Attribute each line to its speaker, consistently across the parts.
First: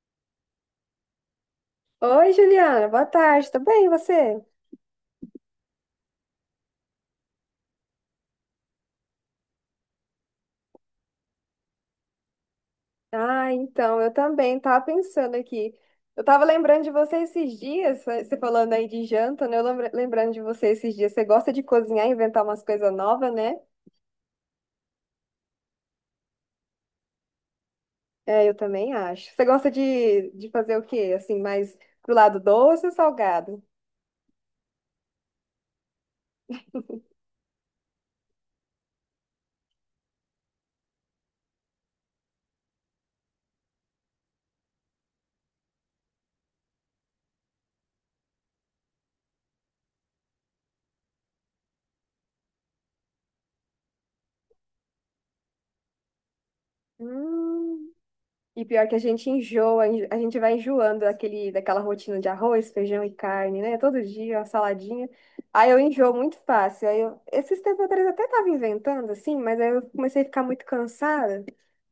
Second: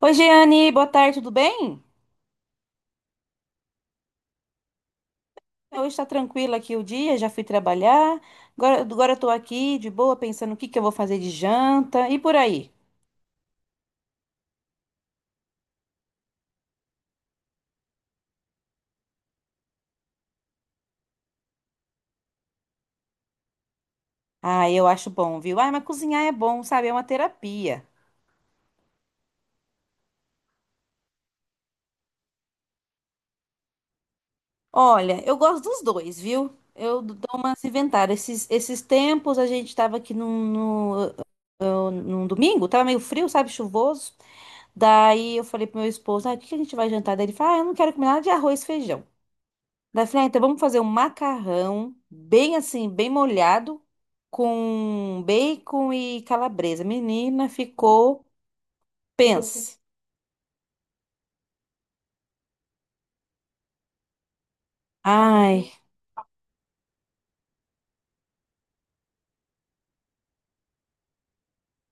Speaker 1: Oi, Jeane, boa tarde, tudo bem?
Speaker 2: Oi, Juliana, boa tarde, tudo bem, e você?
Speaker 1: Hoje está tranquilo aqui o dia, já fui trabalhar. Agora eu tô aqui de boa, pensando o que que eu vou fazer de janta e por aí.
Speaker 2: Ah, então, eu também tava pensando aqui. Eu tava lembrando de você esses dias, você falando aí de janta, né? Lembrando de você esses dias. Você gosta de cozinhar, inventar umas coisas novas, né?
Speaker 1: Ah, eu acho bom, viu? Ah, mas cozinhar é bom, sabe? É uma terapia.
Speaker 2: É, eu também acho. Você gosta de fazer o quê? Assim, mais pro lado doce ou salgado?
Speaker 1: Olha, eu gosto dos dois, viu? Eu dou umas inventadas. Esses tempos a gente estava aqui num, no- num domingo, tava meio frio, sabe? Chuvoso. Daí eu falei pro meu esposo, ah, o que que a gente vai jantar? Daí ele falou, ah, eu não quero comer nada de arroz e feijão. Daí eu falei, ah, então vamos fazer um macarrão bem assim, bem molhado, com bacon e calabresa. Menina,
Speaker 2: Hum.
Speaker 1: ficou,
Speaker 2: E pior que a gente
Speaker 1: pensa.
Speaker 2: a gente vai enjoando daquela rotina de arroz, feijão e carne, né? Todo dia, uma saladinha. Aí
Speaker 1: Ai,
Speaker 2: eu enjoo muito fácil. Aí eu, esses tempos atrás eu até tava inventando, assim, mas aí eu comecei a ficar muito cansada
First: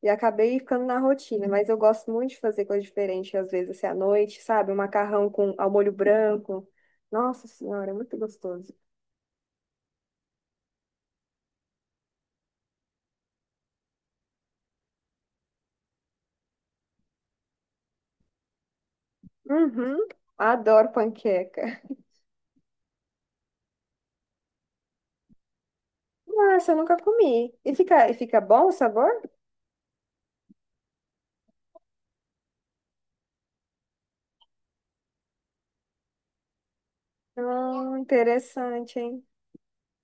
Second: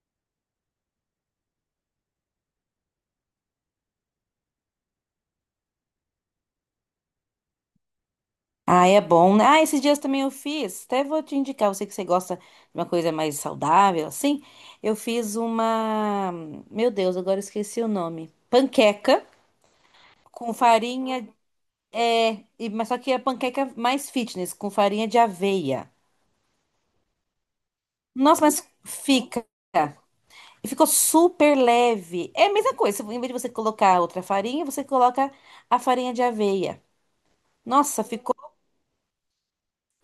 Speaker 2: e acabei ficando na rotina. Mas eu gosto muito de fazer coisa diferente, às vezes, assim, à noite, sabe? Um macarrão com ao molho branco. Nossa Senhora, é muito gostoso.
Speaker 1: ai, é bom, né? Ah, esses dias também eu fiz, até vou te indicar, você que você gosta de uma coisa mais saudável, assim. Eu fiz uma, meu Deus, agora eu esqueci o nome. Panqueca
Speaker 2: Uhum,
Speaker 1: com
Speaker 2: adoro
Speaker 1: farinha,
Speaker 2: panqueca.
Speaker 1: mas só que é a panqueca mais fitness, com farinha de aveia.
Speaker 2: Nossa, eu nunca comi. E
Speaker 1: Nossa,
Speaker 2: fica
Speaker 1: mas
Speaker 2: bom o sabor?
Speaker 1: fica. E ficou super leve. É a mesma coisa. Em vez de você colocar outra farinha, você coloca a farinha de aveia. Nossa, ficou.
Speaker 2: Interessante, hein?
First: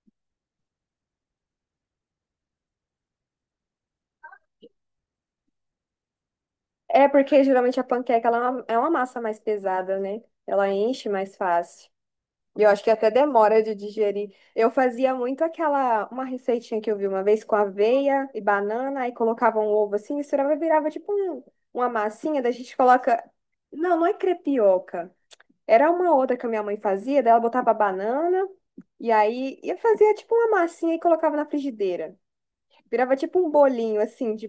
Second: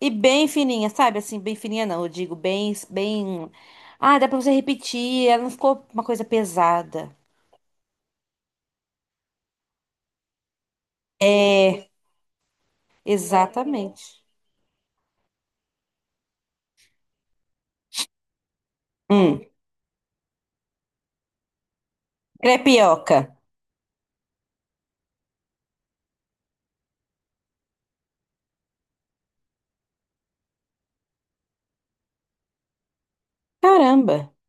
Speaker 1: E bem fininha, sabe? Assim, bem fininha não. Eu digo bem, bem. Ah, dá pra você repetir. Ela não ficou uma coisa
Speaker 2: É
Speaker 1: pesada.
Speaker 2: porque geralmente a panqueca ela é uma massa mais pesada, né? Ela enche mais
Speaker 1: É,
Speaker 2: fácil. E eu acho que até demora de
Speaker 1: exatamente.
Speaker 2: digerir. Eu fazia muito aquela, uma receitinha que eu vi uma vez com aveia e banana, aí
Speaker 1: Hum,
Speaker 2: colocava um ovo assim, misturava e virava tipo uma massinha, da gente
Speaker 1: crepioca.
Speaker 2: coloca. Não é crepioca. Era uma outra que a minha mãe fazia, daí ela botava banana, e aí eu fazia tipo uma massinha e colocava na frigideira. Virava tipo um bolinho
Speaker 1: Caramba,
Speaker 2: assim de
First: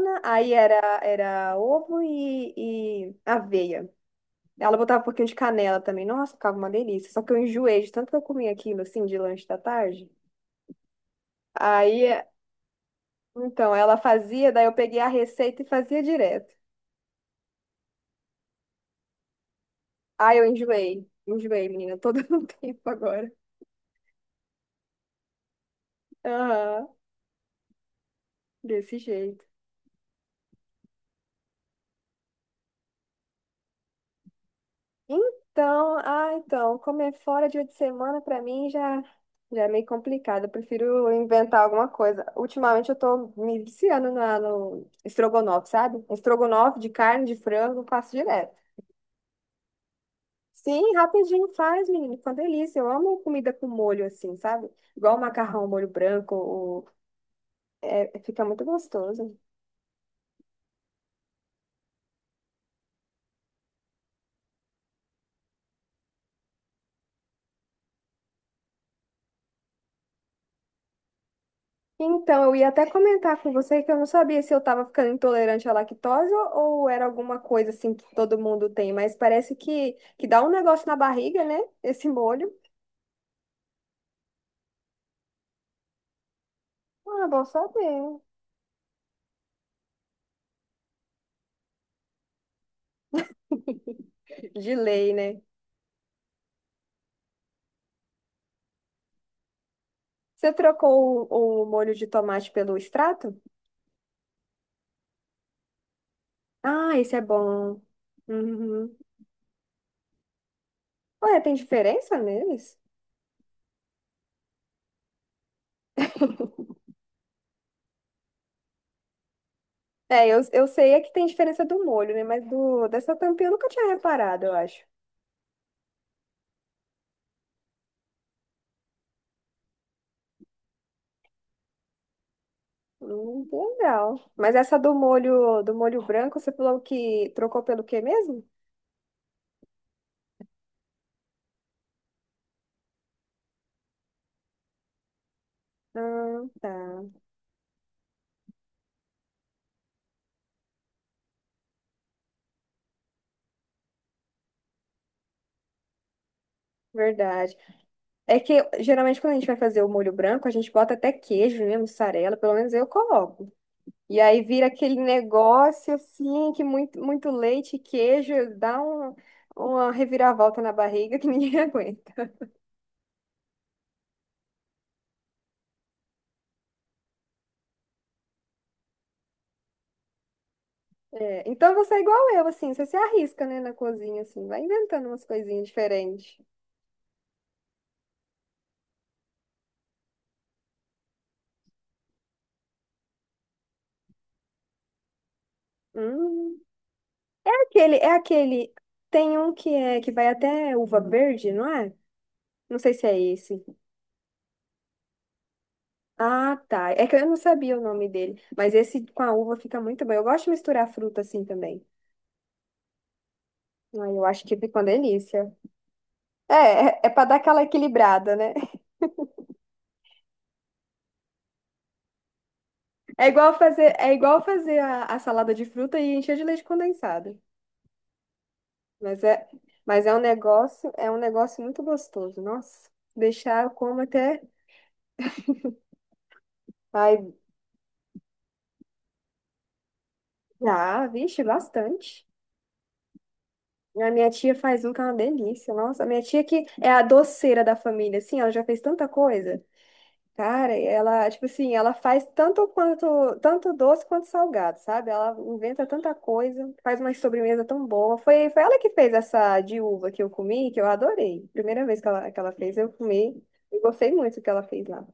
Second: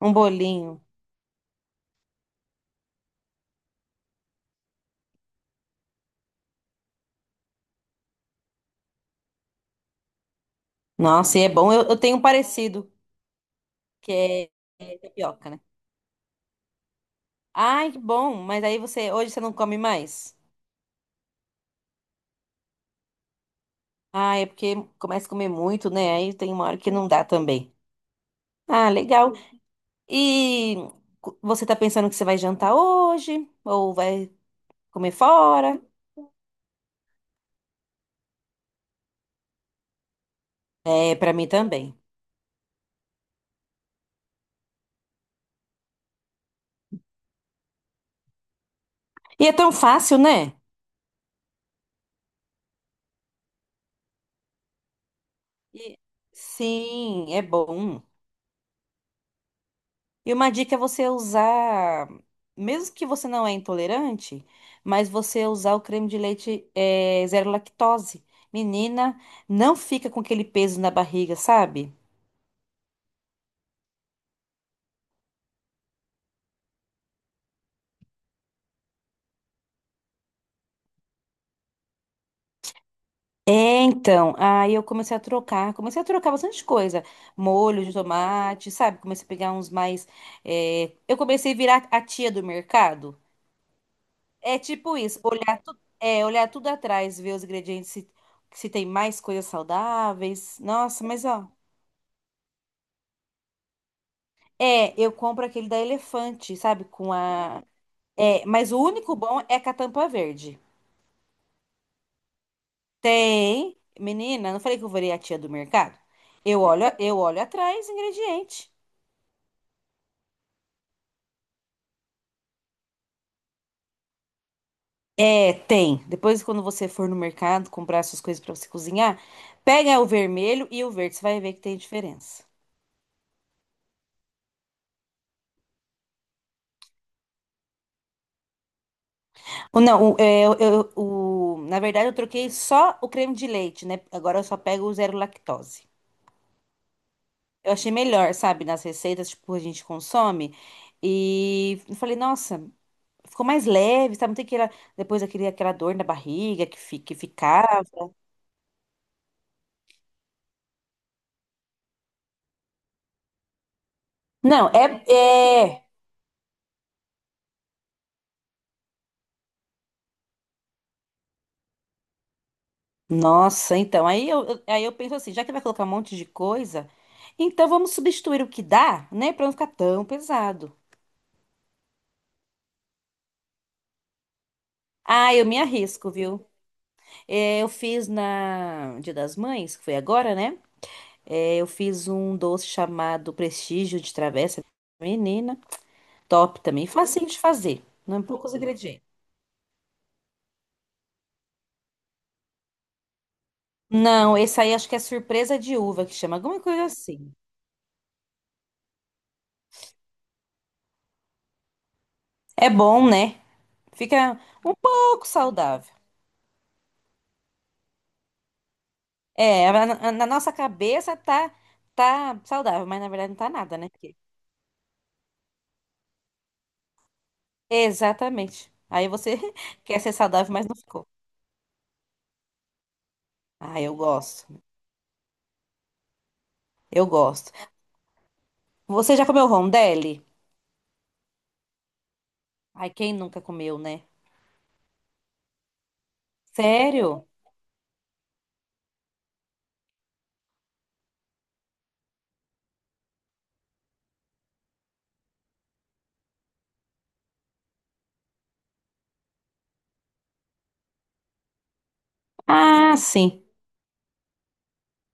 Speaker 1: um
Speaker 2: aí
Speaker 1: bolinho.
Speaker 2: era, era ovo e aveia. Ela botava um pouquinho de canela também. Nossa, ficava uma delícia. Só que eu enjoei de tanto que eu comia aquilo assim de lanche da tarde.
Speaker 1: Nossa, e é bom. Eu
Speaker 2: Aí,
Speaker 1: tenho um parecido,
Speaker 2: então, ela
Speaker 1: que
Speaker 2: fazia, daí eu
Speaker 1: é
Speaker 2: peguei a
Speaker 1: crepioca, né?
Speaker 2: receita e fazia direto.
Speaker 1: Ai, que bom. Mas aí você, hoje você não come mais?
Speaker 2: Aí eu enjoei. Enjoei, menina, todo o tempo agora.
Speaker 1: Ah, é porque começa a comer muito, né? Aí tem uma hora
Speaker 2: Aham,
Speaker 1: que não dá também. Ah,
Speaker 2: desse
Speaker 1: legal.
Speaker 2: jeito.
Speaker 1: E você tá pensando que você vai jantar hoje? Ou vai comer fora?
Speaker 2: Então, ah, então, comer fora dia de semana pra mim já, já é meio complicado. Eu prefiro
Speaker 1: É, pra mim
Speaker 2: inventar alguma
Speaker 1: também.
Speaker 2: coisa. Ultimamente eu tô me viciando no estrogonofe, sabe? Estrogonofe de carne, de frango, eu faço direto.
Speaker 1: E é tão fácil, né?
Speaker 2: Sim, rapidinho faz, menino. Fica uma delícia. Eu amo comida com molho assim, sabe? Igual macarrão, molho
Speaker 1: E-
Speaker 2: branco,
Speaker 1: Sim, é bom.
Speaker 2: é, fica muito gostoso.
Speaker 1: E uma dica é você usar, mesmo que você não é intolerante, mas você usar o creme de leite é, zero lactose. Menina, não fica com aquele peso na barriga, sabe?
Speaker 2: Então, eu ia até comentar com você que eu não sabia se eu estava ficando intolerante à lactose ou era alguma coisa assim que todo mundo tem, mas parece que dá um negócio na barriga, né? Esse molho.
Speaker 1: É, então, aí eu comecei a trocar bastante coisa,
Speaker 2: Ah, bom
Speaker 1: molho de
Speaker 2: saber.
Speaker 1: tomate, sabe? Comecei a pegar uns mais, é, eu comecei a virar a tia do mercado. É
Speaker 2: De
Speaker 1: tipo
Speaker 2: lei,
Speaker 1: isso,
Speaker 2: né?
Speaker 1: olhar tudo atrás, ver os ingredientes, se, tem mais coisas
Speaker 2: Você
Speaker 1: saudáveis. Nossa, mas
Speaker 2: trocou
Speaker 1: ó,
Speaker 2: o molho de tomate pelo extrato?
Speaker 1: é, eu compro aquele da Elefante, sabe?
Speaker 2: Ah,
Speaker 1: Com
Speaker 2: esse é
Speaker 1: a,
Speaker 2: bom.
Speaker 1: é, mas o
Speaker 2: Uhum.
Speaker 1: único bom é com a tampa verde.
Speaker 2: Ué, tem diferença neles?
Speaker 1: Tem, menina, não falei que eu virei a tia do mercado? Eu olho atrás, ingrediente.
Speaker 2: É, eu sei é que tem diferença do molho, né? Mas do, dessa tampinha eu nunca tinha reparado, eu acho.
Speaker 1: É, tem. Depois, quando você for no mercado comprar essas coisas pra você cozinhar, pega o vermelho e o verde, você vai ver que tem diferença.
Speaker 2: Legal. Mas essa do molho branco, você falou que trocou pelo quê mesmo?
Speaker 1: Ou não, o, é, eu- o- na verdade, eu troquei só o creme de leite, né? Agora eu só pego o zero lactose.
Speaker 2: Ah, tá.
Speaker 1: Eu achei melhor, sabe? Nas receitas, tipo, a gente consome. E eu falei, nossa, ficou mais leve, sabe? Não tem aquela, depois aquele, aquela dor na barriga que
Speaker 2: Verdade.
Speaker 1: ficava.
Speaker 2: É que geralmente quando a gente vai fazer o molho branco, a gente bota até queijo, né? Mussarela, pelo menos eu coloco. E aí vira
Speaker 1: Não,
Speaker 2: aquele
Speaker 1: é, é.
Speaker 2: negócio assim, que muito, muito leite e queijo dá uma reviravolta na barriga que ninguém aguenta.
Speaker 1: Nossa, então, aí eu penso assim, já que vai colocar um monte de coisa, então vamos substituir o que dá, né, pra não ficar tão pesado.
Speaker 2: É, então você é igual eu, assim, você se arrisca, né, na cozinha, assim, vai inventando umas
Speaker 1: Ah, eu me
Speaker 2: coisinhas
Speaker 1: arrisco,
Speaker 2: diferentes.
Speaker 1: viu? É, eu fiz na Dia das Mães, que foi agora, né? É, eu fiz um doce chamado Prestígio de Travessa. Menina, top
Speaker 2: Hum.
Speaker 1: também, facinho de fazer,
Speaker 2: Aquele, é
Speaker 1: não é poucos
Speaker 2: aquele.
Speaker 1: ingredientes.
Speaker 2: Tem um que é que vai até uva verde, não é? Não sei se é esse.
Speaker 1: Não, esse aí acho que é surpresa de uva, que chama
Speaker 2: Ah,
Speaker 1: alguma coisa
Speaker 2: tá. É que eu
Speaker 1: assim.
Speaker 2: não sabia o nome dele. Mas esse com a uva fica muito bom. Eu gosto de misturar fruta assim também.
Speaker 1: É bom, né?
Speaker 2: Ai, eu
Speaker 1: Fica
Speaker 2: acho que
Speaker 1: um
Speaker 2: fica uma
Speaker 1: pouco
Speaker 2: delícia.
Speaker 1: saudável.
Speaker 2: É, é, é pra dar aquela equilibrada, né?
Speaker 1: É, na nossa cabeça tá saudável, mas na verdade não tá nada, né?
Speaker 2: É
Speaker 1: Porque-
Speaker 2: igual fazer a salada de fruta e encher de leite condensado.
Speaker 1: exatamente. Aí
Speaker 2: Mas
Speaker 1: você
Speaker 2: é,
Speaker 1: quer
Speaker 2: mas
Speaker 1: ser saudável, mas não ficou.
Speaker 2: é um negócio muito gostoso. Nossa, deixar eu
Speaker 1: Ah, eu
Speaker 2: como até.
Speaker 1: gosto. Eu
Speaker 2: Ai,
Speaker 1: gosto. Você já comeu rondelli?
Speaker 2: ah, vixe, bastante.
Speaker 1: Ai, quem nunca comeu, né?
Speaker 2: A minha tia faz um que é uma delícia. Nossa, a minha tia que é a
Speaker 1: Sério?
Speaker 2: doceira da família, assim, ela já fez tanta coisa. Cara, ela, tipo assim, ela faz tanto quanto, tanto doce quanto salgado, sabe? Ela inventa tanta coisa, faz uma sobremesa tão boa. Foi ela que fez essa de uva que eu comi, que eu adorei. Primeira vez que ela fez, eu
Speaker 1: Ah, sim.
Speaker 2: comi e gostei muito do que ela fez lá.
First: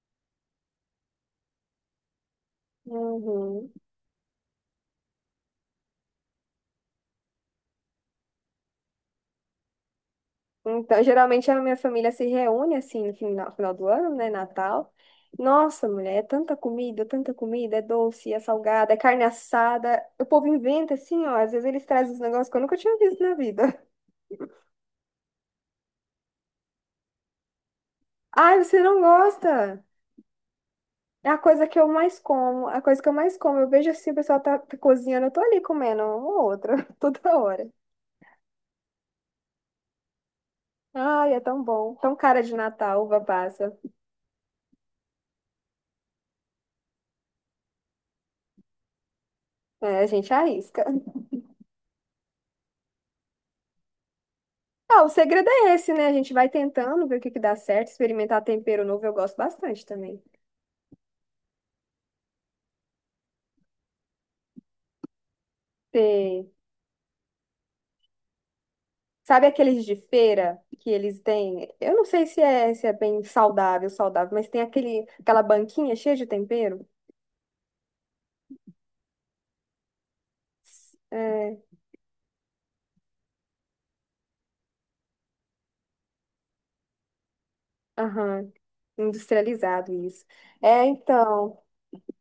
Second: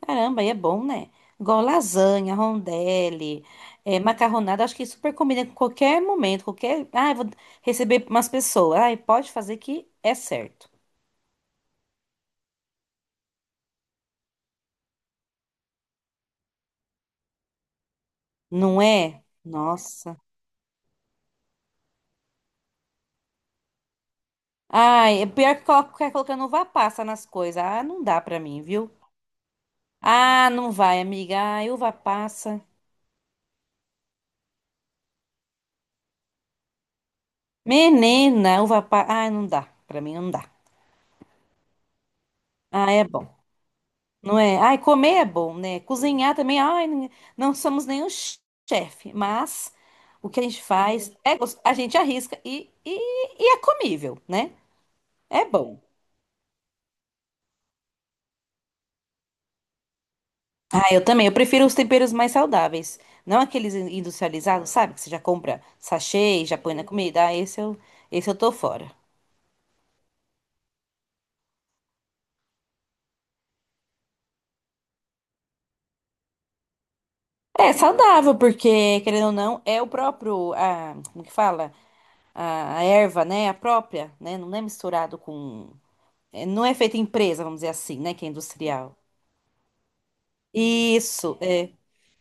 Speaker 1: Caramba, aí é bom, né? Igual lasanha, rondelli,
Speaker 2: Uhum.
Speaker 1: é, macarronada, acho que super combina com qualquer momento, qualquer. Ah, eu vou receber umas pessoas. Ai, pode fazer que é certo.
Speaker 2: Então, geralmente a minha família se reúne assim no final, final do ano, né? Natal. Nossa, mulher, é tanta comida, é doce, é
Speaker 1: Não
Speaker 2: salgada, é carne
Speaker 1: é?
Speaker 2: assada.
Speaker 1: Nossa.
Speaker 2: O povo inventa assim, ó. Às vezes eles trazem uns negócios que eu nunca tinha visto na vida.
Speaker 1: Ai, é pior que coloca ficar colocando uva passa nas coisas. Ah, não dá pra mim,
Speaker 2: Ai, você
Speaker 1: viu?
Speaker 2: não gosta?
Speaker 1: Ah, não vai,
Speaker 2: É
Speaker 1: amiga.
Speaker 2: a coisa
Speaker 1: Ai,
Speaker 2: que eu
Speaker 1: uva
Speaker 2: mais
Speaker 1: passa.
Speaker 2: como, a coisa que eu mais como. Eu vejo assim, o pessoal tá cozinhando, eu tô ali comendo uma ou outra, toda hora.
Speaker 1: Menina, uva passa. Ai, não dá. Pra mim não dá.
Speaker 2: Ai, é tão bom, tão cara de
Speaker 1: Ah, é
Speaker 2: Natal, uva
Speaker 1: bom.
Speaker 2: passa.
Speaker 1: Não é? Ai, comer é bom, né? Cozinhar também. Ai, não somos nenhum chefe, mas
Speaker 2: É, a
Speaker 1: o
Speaker 2: gente
Speaker 1: que a gente
Speaker 2: arrisca.
Speaker 1: faz é a gente arrisca e é comível, né?
Speaker 2: Ah, o
Speaker 1: É
Speaker 2: segredo é
Speaker 1: bom.
Speaker 2: esse, né? A gente vai tentando ver o que que dá certo, experimentar tempero novo, eu gosto bastante também.
Speaker 1: Ah, eu também. Eu prefiro os temperos mais saudáveis. Não aqueles industrializados, sabe? Que você já compra sachê e
Speaker 2: Tem-
Speaker 1: já põe na comida. Ah, esse eu tô fora.
Speaker 2: Sabe aqueles de feira que eles têm? Eu não sei se é bem saudável, mas tem aquele, aquela banquinha cheia de tempero.
Speaker 1: É saudável, porque, querendo ou não, é o próprio, como que
Speaker 2: É,
Speaker 1: fala? A erva, né? A própria, né? Não é misturado com... é, não é feita em empresa, vamos dizer assim, né? Que é
Speaker 2: aham,
Speaker 1: industrial.
Speaker 2: industrializado isso. É,
Speaker 1: Isso,
Speaker 2: então,
Speaker 1: é.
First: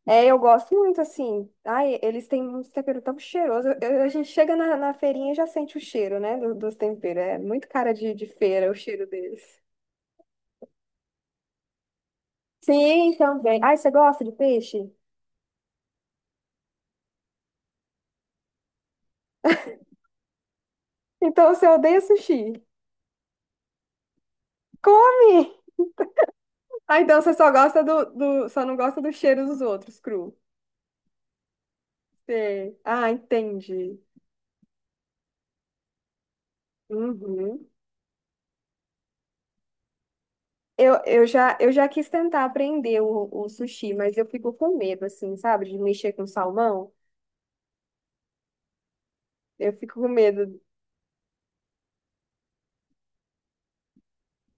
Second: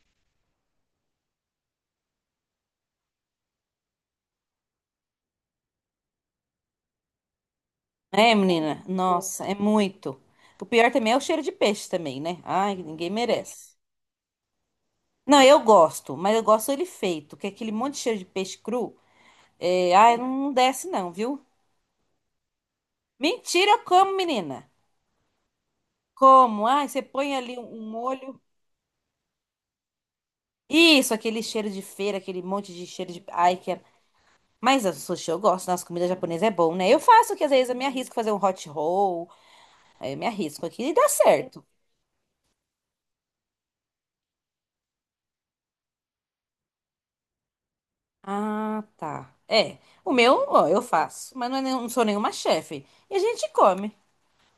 Speaker 2: é, eu gosto muito, assim. Ai, eles têm um tempero tão cheiroso. A gente chega na feirinha e já sente o cheiro, né, dos temperos. É muito cara de
Speaker 1: É,
Speaker 2: feira o
Speaker 1: menina?
Speaker 2: cheiro
Speaker 1: Nossa, é
Speaker 2: deles.
Speaker 1: muito. O pior também é o cheiro de peixe também, né? Ai, ninguém
Speaker 2: Sim, também.
Speaker 1: merece.
Speaker 2: Ai, você gosta de peixe?
Speaker 1: Não, eu gosto, mas eu gosto ele feito, que é aquele monte de cheiro de peixe cru. É, ai, não desce não, viu?
Speaker 2: Então você odeia sushi.
Speaker 1: Mentira, eu como, menina.
Speaker 2: Come!
Speaker 1: Como? Ai,
Speaker 2: Ah,
Speaker 1: você
Speaker 2: então você
Speaker 1: põe
Speaker 2: só
Speaker 1: ali um
Speaker 2: gosta
Speaker 1: um molho.
Speaker 2: só não gosta do cheiro dos outros, cru.
Speaker 1: Isso, aquele cheiro de feira, aquele monte
Speaker 2: Sei.
Speaker 1: de
Speaker 2: Ah,
Speaker 1: cheiro de. Ai, que é...
Speaker 2: entendi.
Speaker 1: Mas o sushi eu gosto, nossa comida japonesa é bom, né? Eu faço que às
Speaker 2: Uhum.
Speaker 1: vezes eu me arrisco a fazer um hot roll, aí eu me arrisco aqui e dá certo.
Speaker 2: Eu já quis tentar aprender o sushi, mas eu fico com medo, assim, sabe? De mexer com salmão.
Speaker 1: Ah, tá.
Speaker 2: Eu
Speaker 1: É,
Speaker 2: fico com
Speaker 1: o meu,
Speaker 2: medo.
Speaker 1: ó, eu faço, mas não, é não sou nenhuma chefe. E a gente come.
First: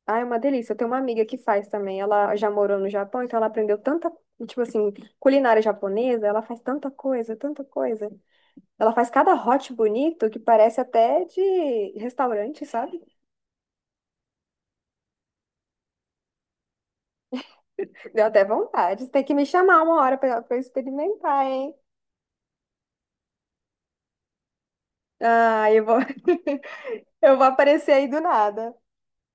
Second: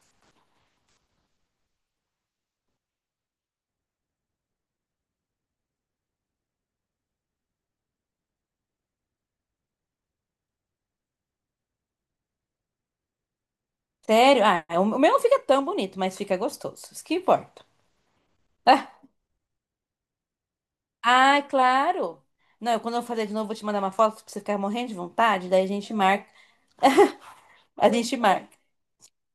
Speaker 2: Ah, é uma delícia. Eu tenho uma amiga que faz também. Ela já morou no Japão, então ela aprendeu tanta, tipo assim, culinária japonesa. Ela faz tanta coisa, tanta coisa. Ela faz cada hot bonito que parece até de restaurante, sabe?
Speaker 1: Sério? Ah, o meu não fica tão bonito, mas fica gostoso. Isso que importa.
Speaker 2: Deu até
Speaker 1: Ah,
Speaker 2: vontade. Você Tem que me chamar uma hora pra eu
Speaker 1: ah,
Speaker 2: experimentar, hein?
Speaker 1: claro. Não, quando eu fazer de novo, vou te mandar uma foto pra você ficar morrendo de vontade. Daí a
Speaker 2: Ah, eu
Speaker 1: gente
Speaker 2: vou,
Speaker 1: marca.
Speaker 2: eu vou
Speaker 1: A
Speaker 2: aparecer aí
Speaker 1: gente
Speaker 2: do
Speaker 1: marca.
Speaker 2: nada.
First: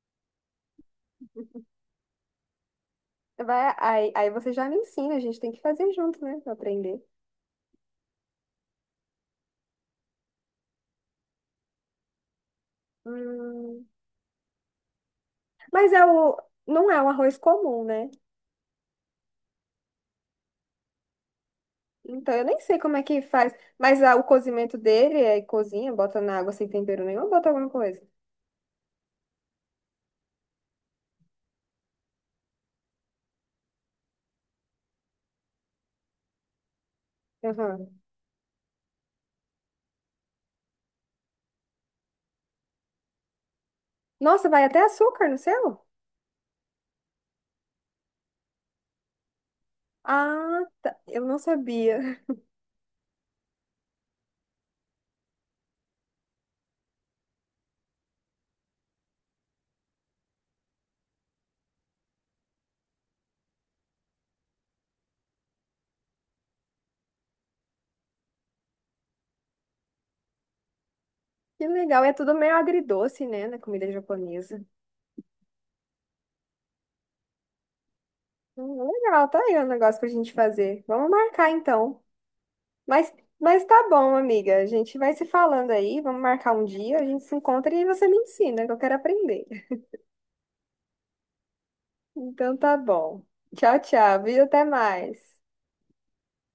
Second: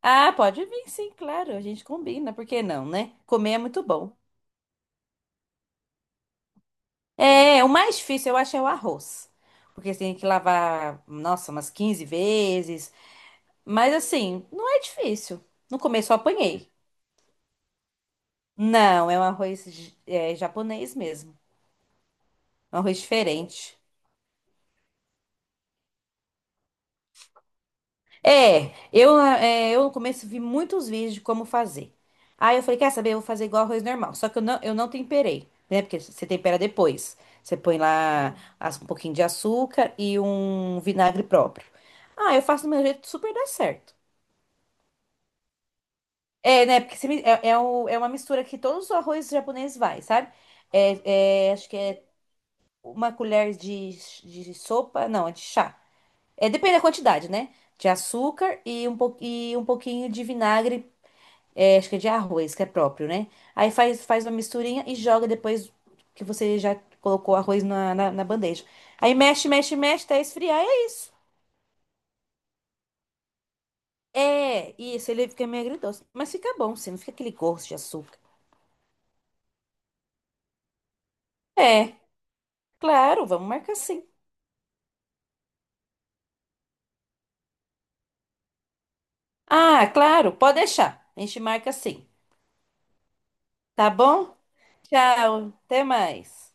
Speaker 1: Ah, pode vir, sim, claro. A gente combina. Por que não, né? Comer é
Speaker 2: Vai,
Speaker 1: muito
Speaker 2: aí,
Speaker 1: bom.
Speaker 2: aí você já me ensina, a gente tem que fazer junto, né? Pra aprender.
Speaker 1: É, o mais difícil eu acho é o arroz. Porque você tem que lavar, nossa, umas 15 vezes.
Speaker 2: Hum,
Speaker 1: Mas assim, não é difícil. No
Speaker 2: mas é
Speaker 1: começo eu
Speaker 2: o,
Speaker 1: apanhei.
Speaker 2: não é um arroz comum, né?
Speaker 1: Não, é um arroz japonês mesmo.
Speaker 2: Então eu nem sei
Speaker 1: Um
Speaker 2: como
Speaker 1: arroz
Speaker 2: é que faz.
Speaker 1: diferente.
Speaker 2: Mas ah, o cozimento dele é cozinha, bota na água sem tempero nenhum, ou bota alguma coisa.
Speaker 1: Eu no começo vi muitos vídeos de como fazer. Aí eu falei, quer saber, eu vou fazer igual arroz normal. Só que eu não temperei, né? Porque você tempera depois. Você põe
Speaker 2: Aham.
Speaker 1: lá um pouquinho de açúcar e um vinagre próprio. Ah, eu faço do meu jeito, super dá certo.
Speaker 2: Nossa, vai até açúcar no seu?
Speaker 1: É, né? Porque você é uma mistura que todos os arroz japoneses vai, sabe?
Speaker 2: Ah, tá. Eu não
Speaker 1: É, acho que é
Speaker 2: sabia.
Speaker 1: uma colher de sopa, não, é de chá. É, depende da quantidade, né? De açúcar e e um pouquinho de vinagre. É, acho que é de arroz, que é próprio, né? Aí faz, faz uma misturinha e joga depois que você já colocou o arroz na bandeja. Aí mexe, mexe, mexe até esfriar e é isso.
Speaker 2: Que legal. É tudo meio agridoce, né? Na comida japonesa.
Speaker 1: É, isso, ele fica meio agridoce. Mas fica bom, sim, não fica aquele gosto de açúcar.
Speaker 2: Legal, tá aí o negócio pra gente fazer. Vamos marcar
Speaker 1: É,
Speaker 2: então. Mas,
Speaker 1: claro, vamos
Speaker 2: mas
Speaker 1: marcar
Speaker 2: tá
Speaker 1: sim.
Speaker 2: bom, amiga. A gente vai se falando aí. Vamos marcar um dia. A gente se encontra e você me ensina, que eu quero aprender.
Speaker 1: Ah, claro, pode deixar. A gente marca sim.
Speaker 2: Então tá bom. Tchau,
Speaker 1: Tá
Speaker 2: tchau.
Speaker 1: bom?
Speaker 2: Viu? Até mais.
Speaker 1: Tchau, até mais.